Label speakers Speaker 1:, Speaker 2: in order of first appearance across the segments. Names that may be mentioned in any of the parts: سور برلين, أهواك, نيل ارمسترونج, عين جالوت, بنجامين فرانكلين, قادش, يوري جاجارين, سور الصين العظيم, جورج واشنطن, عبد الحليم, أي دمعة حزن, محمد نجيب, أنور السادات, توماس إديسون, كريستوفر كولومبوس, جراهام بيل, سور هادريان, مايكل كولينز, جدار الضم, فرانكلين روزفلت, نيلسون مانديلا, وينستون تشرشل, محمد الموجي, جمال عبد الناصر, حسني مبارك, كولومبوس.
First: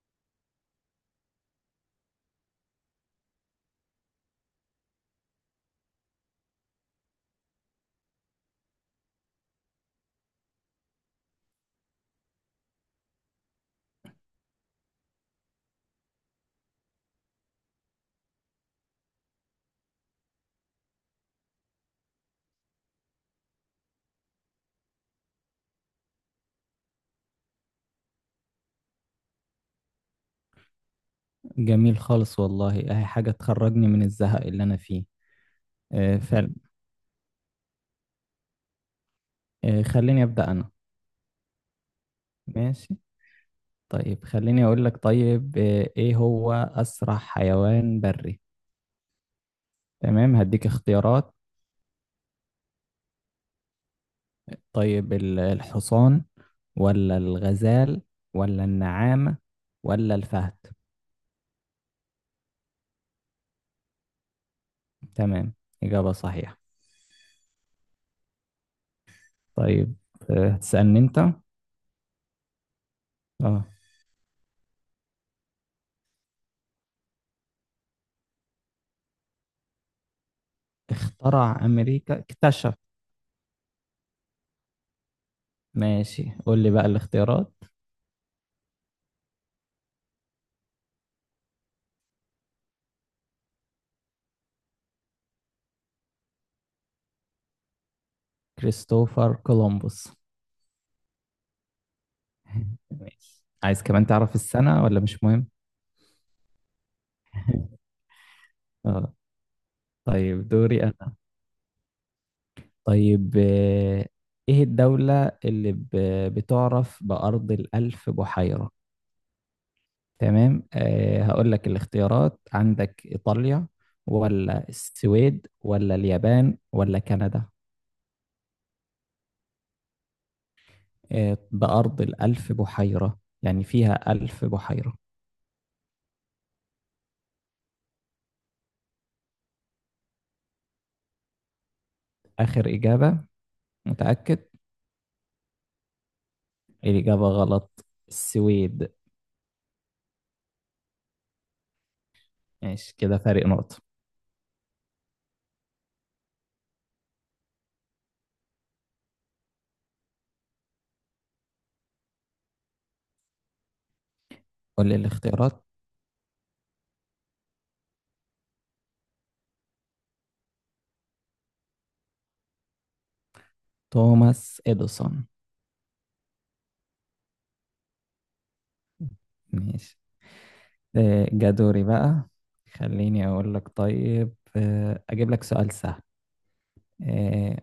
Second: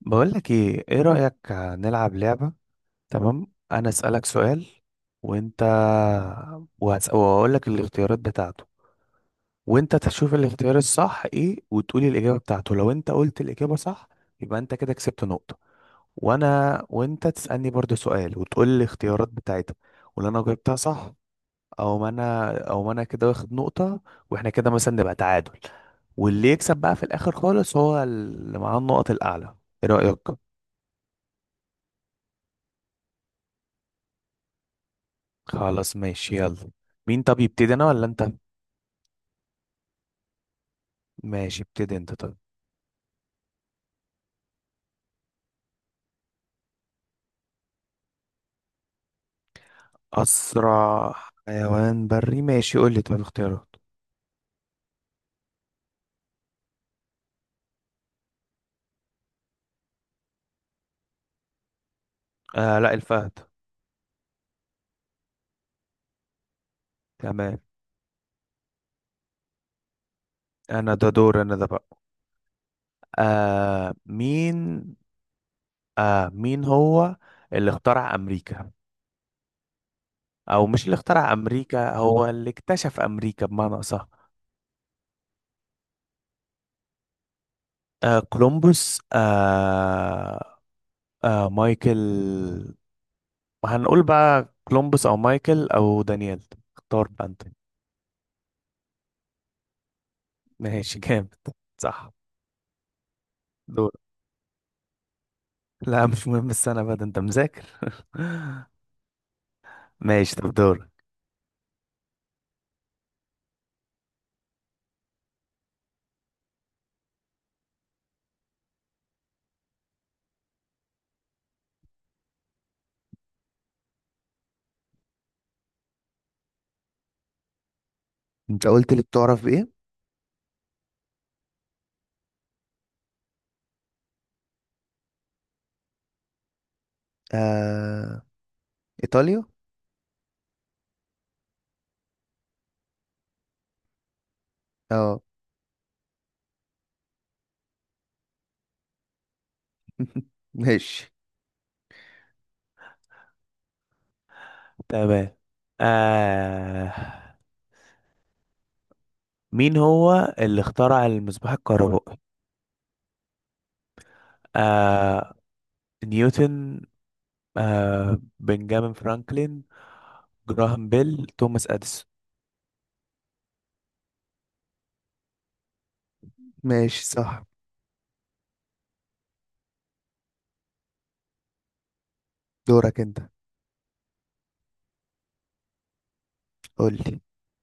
Speaker 1: بقولك ايه رأيك نلعب لعبة؟ تمام، انا اسألك سؤال وانت، وهقولك الاختيارات بتاعته، وانت تشوف الاختيار الصح ايه وتقولي الإجابة بتاعته. لو انت قلت الإجابة صح يبقى انت كده كسبت نقطة. وانت تسألني برضو سؤال وتقول الاختيارات بتاعتها، ولو انا جاوبتها صح او ما انا كده واخد نقطة. واحنا كده مثلا نبقى تعادل، واللي يكسب بقى في الآخر خالص هو اللي معاه النقط الأعلى. ايه رأيك؟
Speaker 2: جميل خالص والله اهي حاجة تخرجني من الزهق اللي انا فيه.
Speaker 1: خلاص
Speaker 2: آه،
Speaker 1: ماشي،
Speaker 2: فعلا.
Speaker 1: يلا. مين طب يبتدي، انا ولا انت؟
Speaker 2: خليني ابدأ انا.
Speaker 1: ماشي، ابتدي انت طب.
Speaker 2: ماشي. طيب خليني اقول لك. طيب ايه هو اسرع حيوان بري؟ تمام هديك
Speaker 1: اسرع
Speaker 2: اختيارات.
Speaker 1: حيوان بري، ماشي، قول لي طب اختيارات.
Speaker 2: طيب الحصان ولا الغزال ولا النعامة ولا الفهد.
Speaker 1: آه لا، الفهد.
Speaker 2: تمام إجابة صحيحة.
Speaker 1: تمام.
Speaker 2: طيب
Speaker 1: انا
Speaker 2: هتسألني
Speaker 1: ده
Speaker 2: انت.
Speaker 1: دور، انا ده بقى.
Speaker 2: اه.
Speaker 1: آه مين آه، مين هو اللي اخترع امريكا؟ او مش اللي اخترع
Speaker 2: اخترع
Speaker 1: امريكا،
Speaker 2: امريكا
Speaker 1: هو اللي
Speaker 2: اكتشف.
Speaker 1: اكتشف امريكا بمعنى اصح.
Speaker 2: ماشي قول لي بقى الاختيارات.
Speaker 1: كولومبوس، مايكل. هنقول بقى كولومبوس او مايكل او دانيال، اختار بقى انت.
Speaker 2: كريستوفر كولومبوس.
Speaker 1: ماشي جامد، صح.
Speaker 2: ماشي. عايز
Speaker 1: دور.
Speaker 2: كمان تعرف السنة ولا مش مهم؟
Speaker 1: لا مش مهم السنة بقى، ده انت مذاكر
Speaker 2: اه.
Speaker 1: ماشي
Speaker 2: طيب
Speaker 1: طب
Speaker 2: دوري
Speaker 1: دور.
Speaker 2: أنا. طيب آه، إيه الدولة اللي بتعرف بأرض الألف بحيرة؟ تمام. أه هقول لك الاختيارات، عندك إيطاليا ولا السويد ولا اليابان ولا كندا.
Speaker 1: انت قلت لي بتعرف بايه؟
Speaker 2: أه بأرض الألف بحيرة، يعني فيها ألف بحيرة.
Speaker 1: آه... ايطاليا.
Speaker 2: آخر إجابة؟ متأكد؟
Speaker 1: اه.
Speaker 2: الإجابة غلط، السويد.
Speaker 1: ماشي
Speaker 2: ماشي كده فارق نقطة.
Speaker 1: تمام. آه... مين هو اللي اخترع المصباح الكهربائي؟
Speaker 2: قول لي
Speaker 1: آه...
Speaker 2: الاختيارات.
Speaker 1: نيوتن، بنجامين فرانكلين، جراهام بيل، توماس اديسون.
Speaker 2: توماس إديسون.
Speaker 1: ماشي صح.
Speaker 2: ماشي. جا دوري بقى.
Speaker 1: دورك انت.
Speaker 2: خليني أقول لك. طيب أجيب لك سؤال سهل.
Speaker 1: قول لي.
Speaker 2: آه،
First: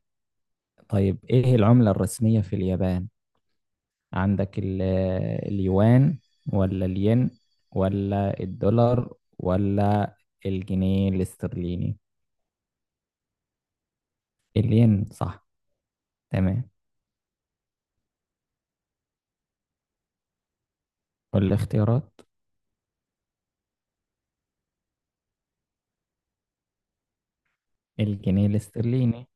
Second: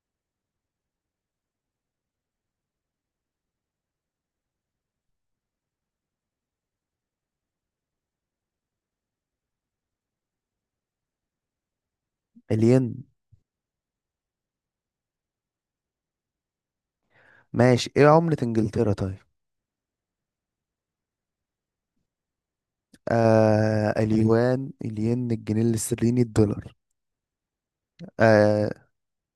Speaker 2: طيب إيه العملة الرسمية في اليابان؟ عندك اليوان ولا الين ولا الدولار ولا الجنيه الاسترليني؟
Speaker 1: الين.
Speaker 2: الين صح. تمام.
Speaker 1: ماشي، ايه عملة انجلترا طيب؟
Speaker 2: والاختيارات؟
Speaker 1: آه، اليوان، الين، الجنيه الاسترليني، الدولار.
Speaker 2: الجنيه
Speaker 1: آه،
Speaker 2: الاسترليني.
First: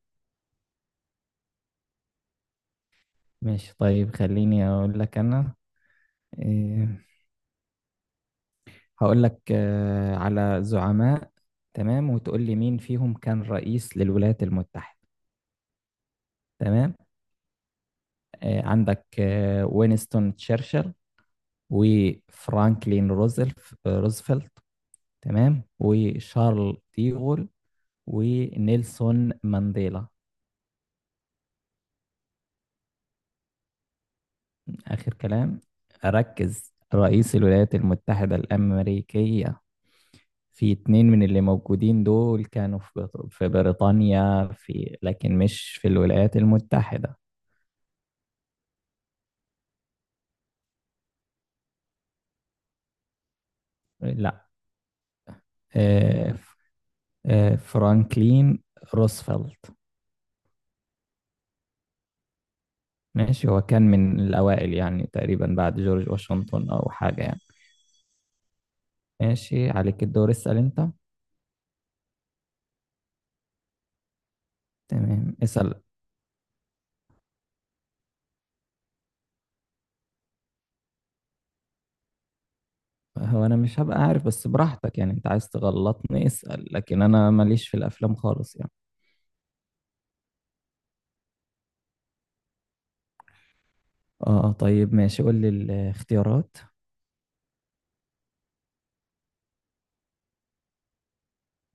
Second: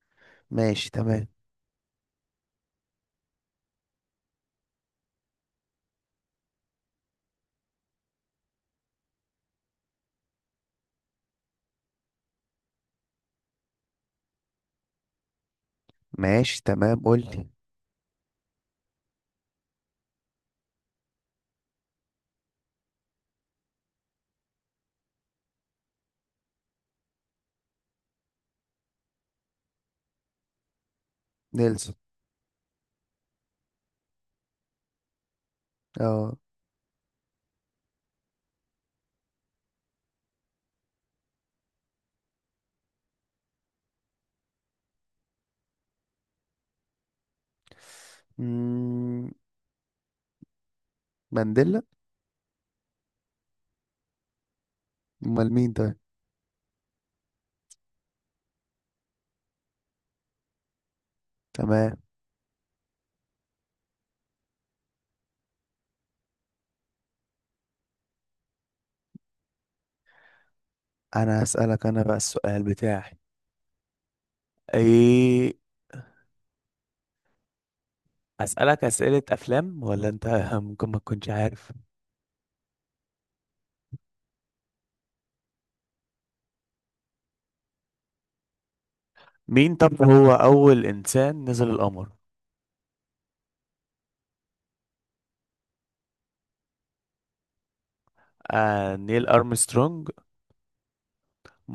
Speaker 1: ماشي تمام.
Speaker 2: ماشي. طيب خليني أقول لك أنا. آه، هقول لك آه، على زعماء، تمام، وتقول لي مين فيهم كان رئيس للولايات المتحدة.
Speaker 1: ماشي
Speaker 2: تمام.
Speaker 1: تمام، قول لي.
Speaker 2: عندك وينستون تشرشل وفرانكلين روزفلت. روزفلت. تمام. وشارل ديغول ونيلسون مانديلا.
Speaker 1: نيلسون.
Speaker 2: آخر كلام؟
Speaker 1: اه.
Speaker 2: ركز، رئيس الولايات المتحدة الأمريكية. في اتنين من اللي موجودين دول كانوا في في بريطانيا في، لكن مش في الولايات المتحدة.
Speaker 1: مم، مانديلا.
Speaker 2: لا.
Speaker 1: امال مين طيب؟
Speaker 2: آه، آه، فرانكلين روزفلت.
Speaker 1: تمام.
Speaker 2: ماشي، هو كان من الأوائل يعني، تقريبا بعد جورج واشنطن أو حاجة يعني. ماشي عليك الدور، اسأل أنت.
Speaker 1: انا هسألك انا بقى السؤال بتاعي.
Speaker 2: تمام
Speaker 1: ايه؟
Speaker 2: اسأل.
Speaker 1: اسألك اسئلة افلام ولا انت ممكن ما تكونش عارف.
Speaker 2: هو أنا مش هبقى عارف، بس براحتك يعني، أنت عايز تغلطني اسأل، لكن أنا ماليش في الأفلام خالص يعني.
Speaker 1: مين طب هو اول انسان نزل القمر؟
Speaker 2: اه طيب ماشي قول لي الاختيارات.
Speaker 1: آه، نيل ارمسترونج،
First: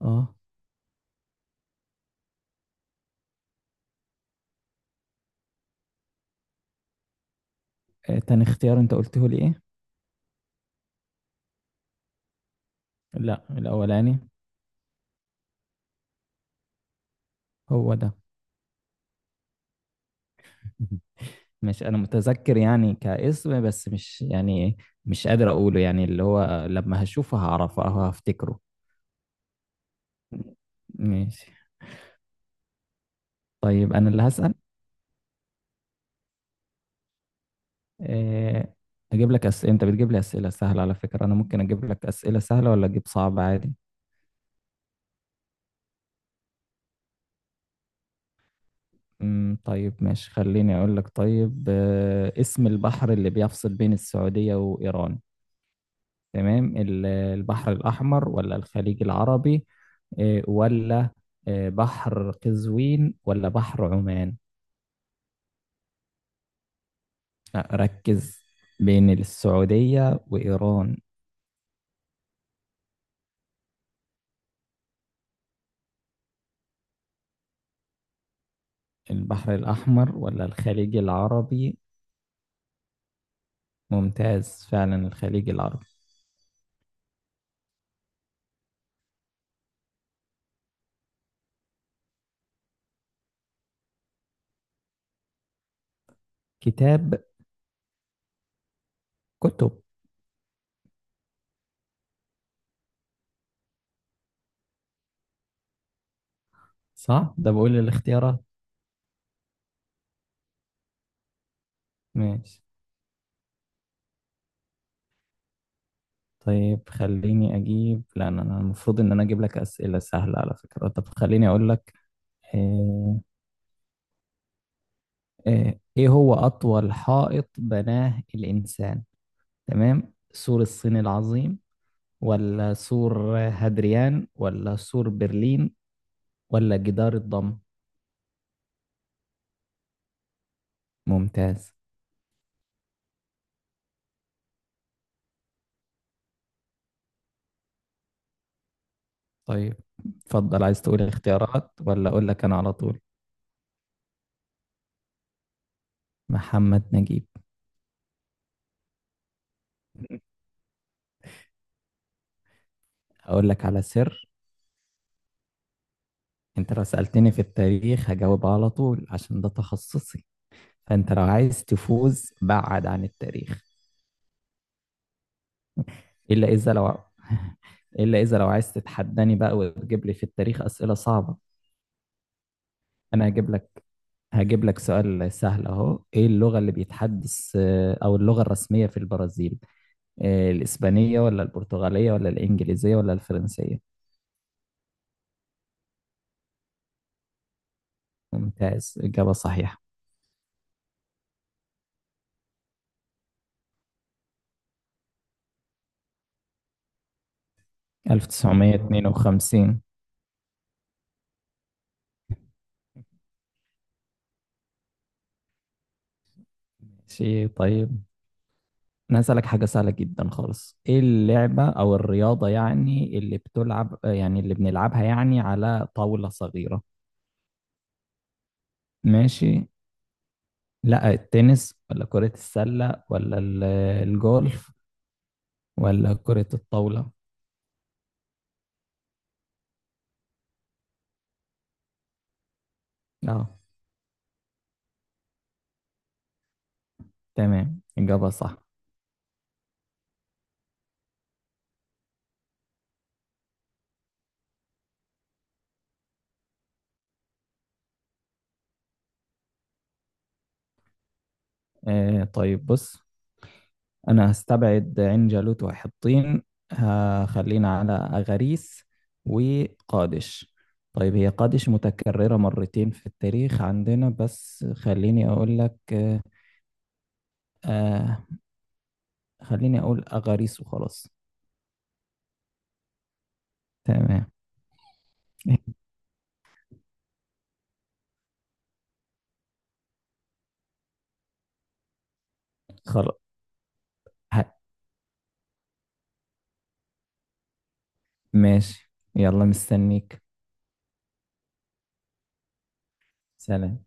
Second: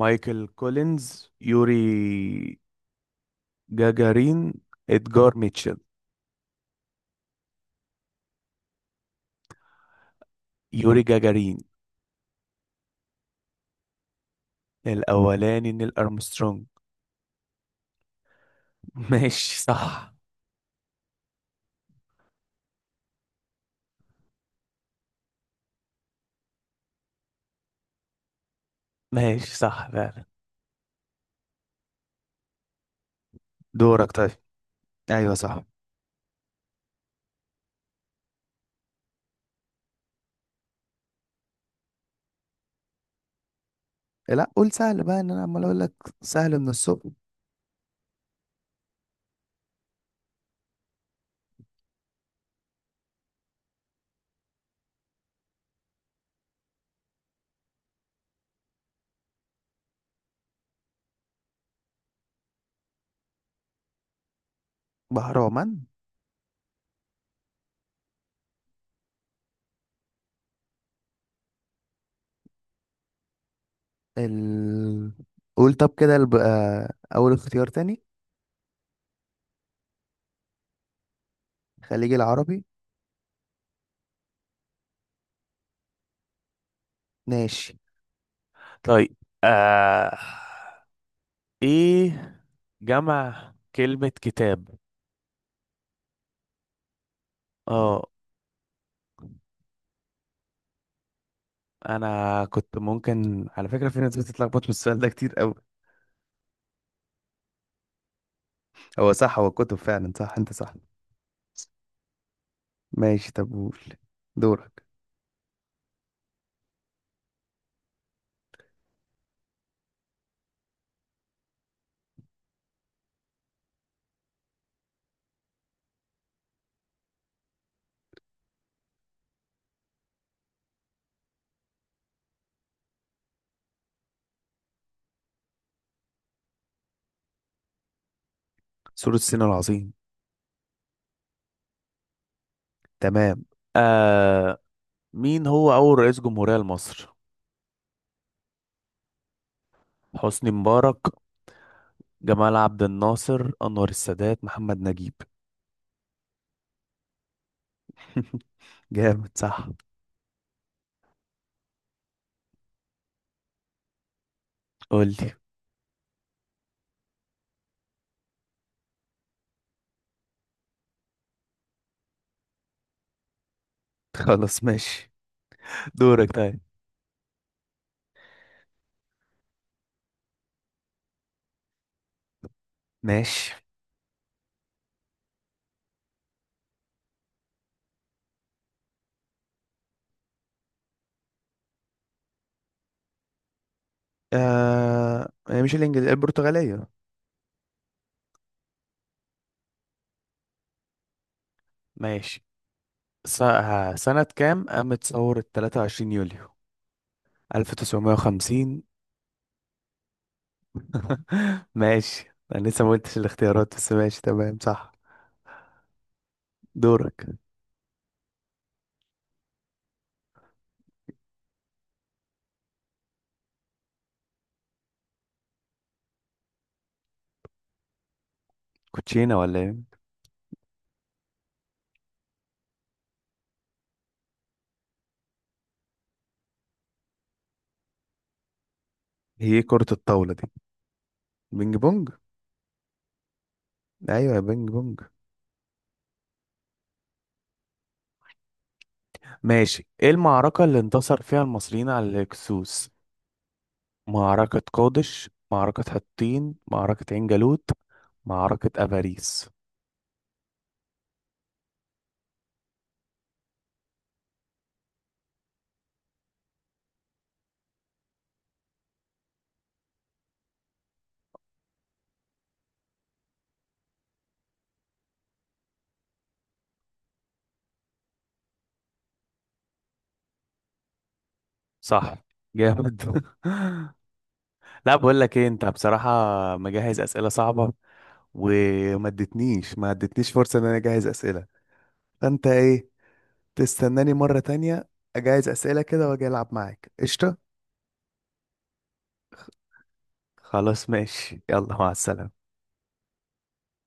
Speaker 2: اه.
Speaker 1: كولينز، يوري جاجارين، ادجار ميتشل.
Speaker 2: تاني اختيار أنت قلته لي إيه؟
Speaker 1: يوري جاجارين.
Speaker 2: لا الأولاني.
Speaker 1: الأولاني نيل أرمسترونج.
Speaker 2: هو ده.
Speaker 1: ماشي صح.
Speaker 2: مش انا متذكر يعني كاسم، بس مش يعني، مش قادر اقوله يعني، اللي هو لما هشوفه هعرفه او هفتكره.
Speaker 1: ماشي صح فعلا.
Speaker 2: ماشي. طيب انا
Speaker 1: دورك
Speaker 2: اللي
Speaker 1: طيب.
Speaker 2: هسأل.
Speaker 1: ايوه صح.
Speaker 2: إيه، اجيب لك اسئله، انت بتجيب لي اسئله سهله، على فكره انا ممكن اجيب لك اسئله سهله ولا اجيب صعب عادي.
Speaker 1: لا قول سهل بقى، ان انا عمال اقول لك سهل من الصبح.
Speaker 2: طيب ماشي، خليني اقول لك. طيب اسم البحر اللي بيفصل بين السعوديه وايران. تمام، البحر الأحمر ولا الخليج العربي، ولا بحر قزوين ولا بحر عمان.
Speaker 1: بهرمان.
Speaker 2: لا ركز، بين السعودية وإيران.
Speaker 1: ال... قول طب كده، الب... آه، اول اختيار تاني.
Speaker 2: البحر الأحمر ولا الخليج العربي؟
Speaker 1: الخليج العربي.
Speaker 2: ممتاز، فعلا الخليج العربي.
Speaker 1: ماشي. طيب، آه... إيه جمع كلمة كتاب؟
Speaker 2: كتاب
Speaker 1: اه.
Speaker 2: كتب
Speaker 1: أنا كنت ممكن على فكرة، في ناس بتتلخبط من السؤال ده كتير أوي.
Speaker 2: صح. ده بقول الاختيارات.
Speaker 1: هو صح، هو كتب فعلا، صح انت صح.
Speaker 2: ماشي.
Speaker 1: ماشي طب قول، دورك.
Speaker 2: طيب خليني أجيب، لا أنا المفروض إن أنا أجيب لك أسئلة سهلة على فكرة. طب خليني أقول لك. آه، ايه هو اطول حائط بناه الانسان؟ تمام، سور الصين العظيم ولا سور هادريان ولا سور برلين ولا جدار الضم.
Speaker 1: سور الصين العظيم.
Speaker 2: ممتاز.
Speaker 1: تمام. آه، مين هو أول رئيس جمهورية لمصر؟
Speaker 2: طيب
Speaker 1: حسني
Speaker 2: اتفضل، عايز
Speaker 1: مبارك،
Speaker 2: تقول اختيارات ولا اقول لك
Speaker 1: جمال
Speaker 2: انا على
Speaker 1: عبد
Speaker 2: طول؟
Speaker 1: الناصر، أنور السادات، محمد نجيب.
Speaker 2: محمد نجيب.
Speaker 1: جامد صح.
Speaker 2: اقول لك على سر،
Speaker 1: قول لي.
Speaker 2: انت لو سألتني في التاريخ هجاوب على طول عشان ده تخصصي، فانت لو عايز تفوز بعد عن التاريخ.
Speaker 1: خلاص ماشي. دورك
Speaker 2: الا
Speaker 1: طيب.
Speaker 2: اذا لو الا اذا لو عايز تتحداني بقى وتجيب لي في التاريخ اسئله صعبه. انا هجيب
Speaker 1: ماشي.
Speaker 2: لك، هجيب لك سؤال سهل اهو. ايه اللغه اللي بيتحدث او اللغه الرسميه في البرازيل؟ الاسبانيه ولا البرتغاليه ولا الانجليزيه ولا الفرنسيه.
Speaker 1: آه، هي مش الإنجليزية، البرتغالية.
Speaker 2: ممتاز اجابه صحيحه.
Speaker 1: ماشي. سنة كام قامت ثورة 23 يوليو 1950؟
Speaker 2: 1952.
Speaker 1: ماشي، انا لسه ما قلتش الاختيارات، بس ماشي تمام صح. دورك.
Speaker 2: شيء طيب. انا هسألك حاجة سهلة جدا خالص. ايه اللعبة او الرياضة يعني اللي بتلعب، يعني اللي بنلعبها يعني على طاولة صغيرة؟
Speaker 1: كوتشينه
Speaker 2: ماشي.
Speaker 1: ولا ايه؟
Speaker 2: لا التنس ولا كرة السلة ولا الجولف ولا كرة الطاولة.
Speaker 1: هي كرة الطاولة دي بينج بونج.
Speaker 2: اه.
Speaker 1: ايوه، يا بينج بونج.
Speaker 2: تمام إجابة صح.
Speaker 1: ماشي. ايه المعركة اللي انتصر فيها المصريين على الهكسوس؟ معركة قادش، معركة حطين، معركة عين جالوت، معركة افاريس.
Speaker 2: آه طيب بص، أنا هستبعد عين جالوت وحطين، هخلينا على أغاريس وقادش. طيب هي قادش متكررة مرتين في التاريخ عندنا، بس خليني أقول لك. آه، خليني أقول أغاريس وخلاص.
Speaker 1: صح، جامد.
Speaker 2: تمام.
Speaker 1: لا، بقول لك ايه انت بصراحة، مجهز اسئلة صعبة، وما ادتنيش ما ادتنيش فرصة ان انا اجهز اسئلة. فانت ايه،
Speaker 2: خلاص.
Speaker 1: تستناني مرة
Speaker 2: ه-
Speaker 1: تانية أجهز أسئلة كده وأجي ألعب معاك؟ قشطة.
Speaker 2: ماشي يلا، مستنيك.
Speaker 1: خلاص ماشي، يلا، مع السلامة.
Speaker 2: سلام.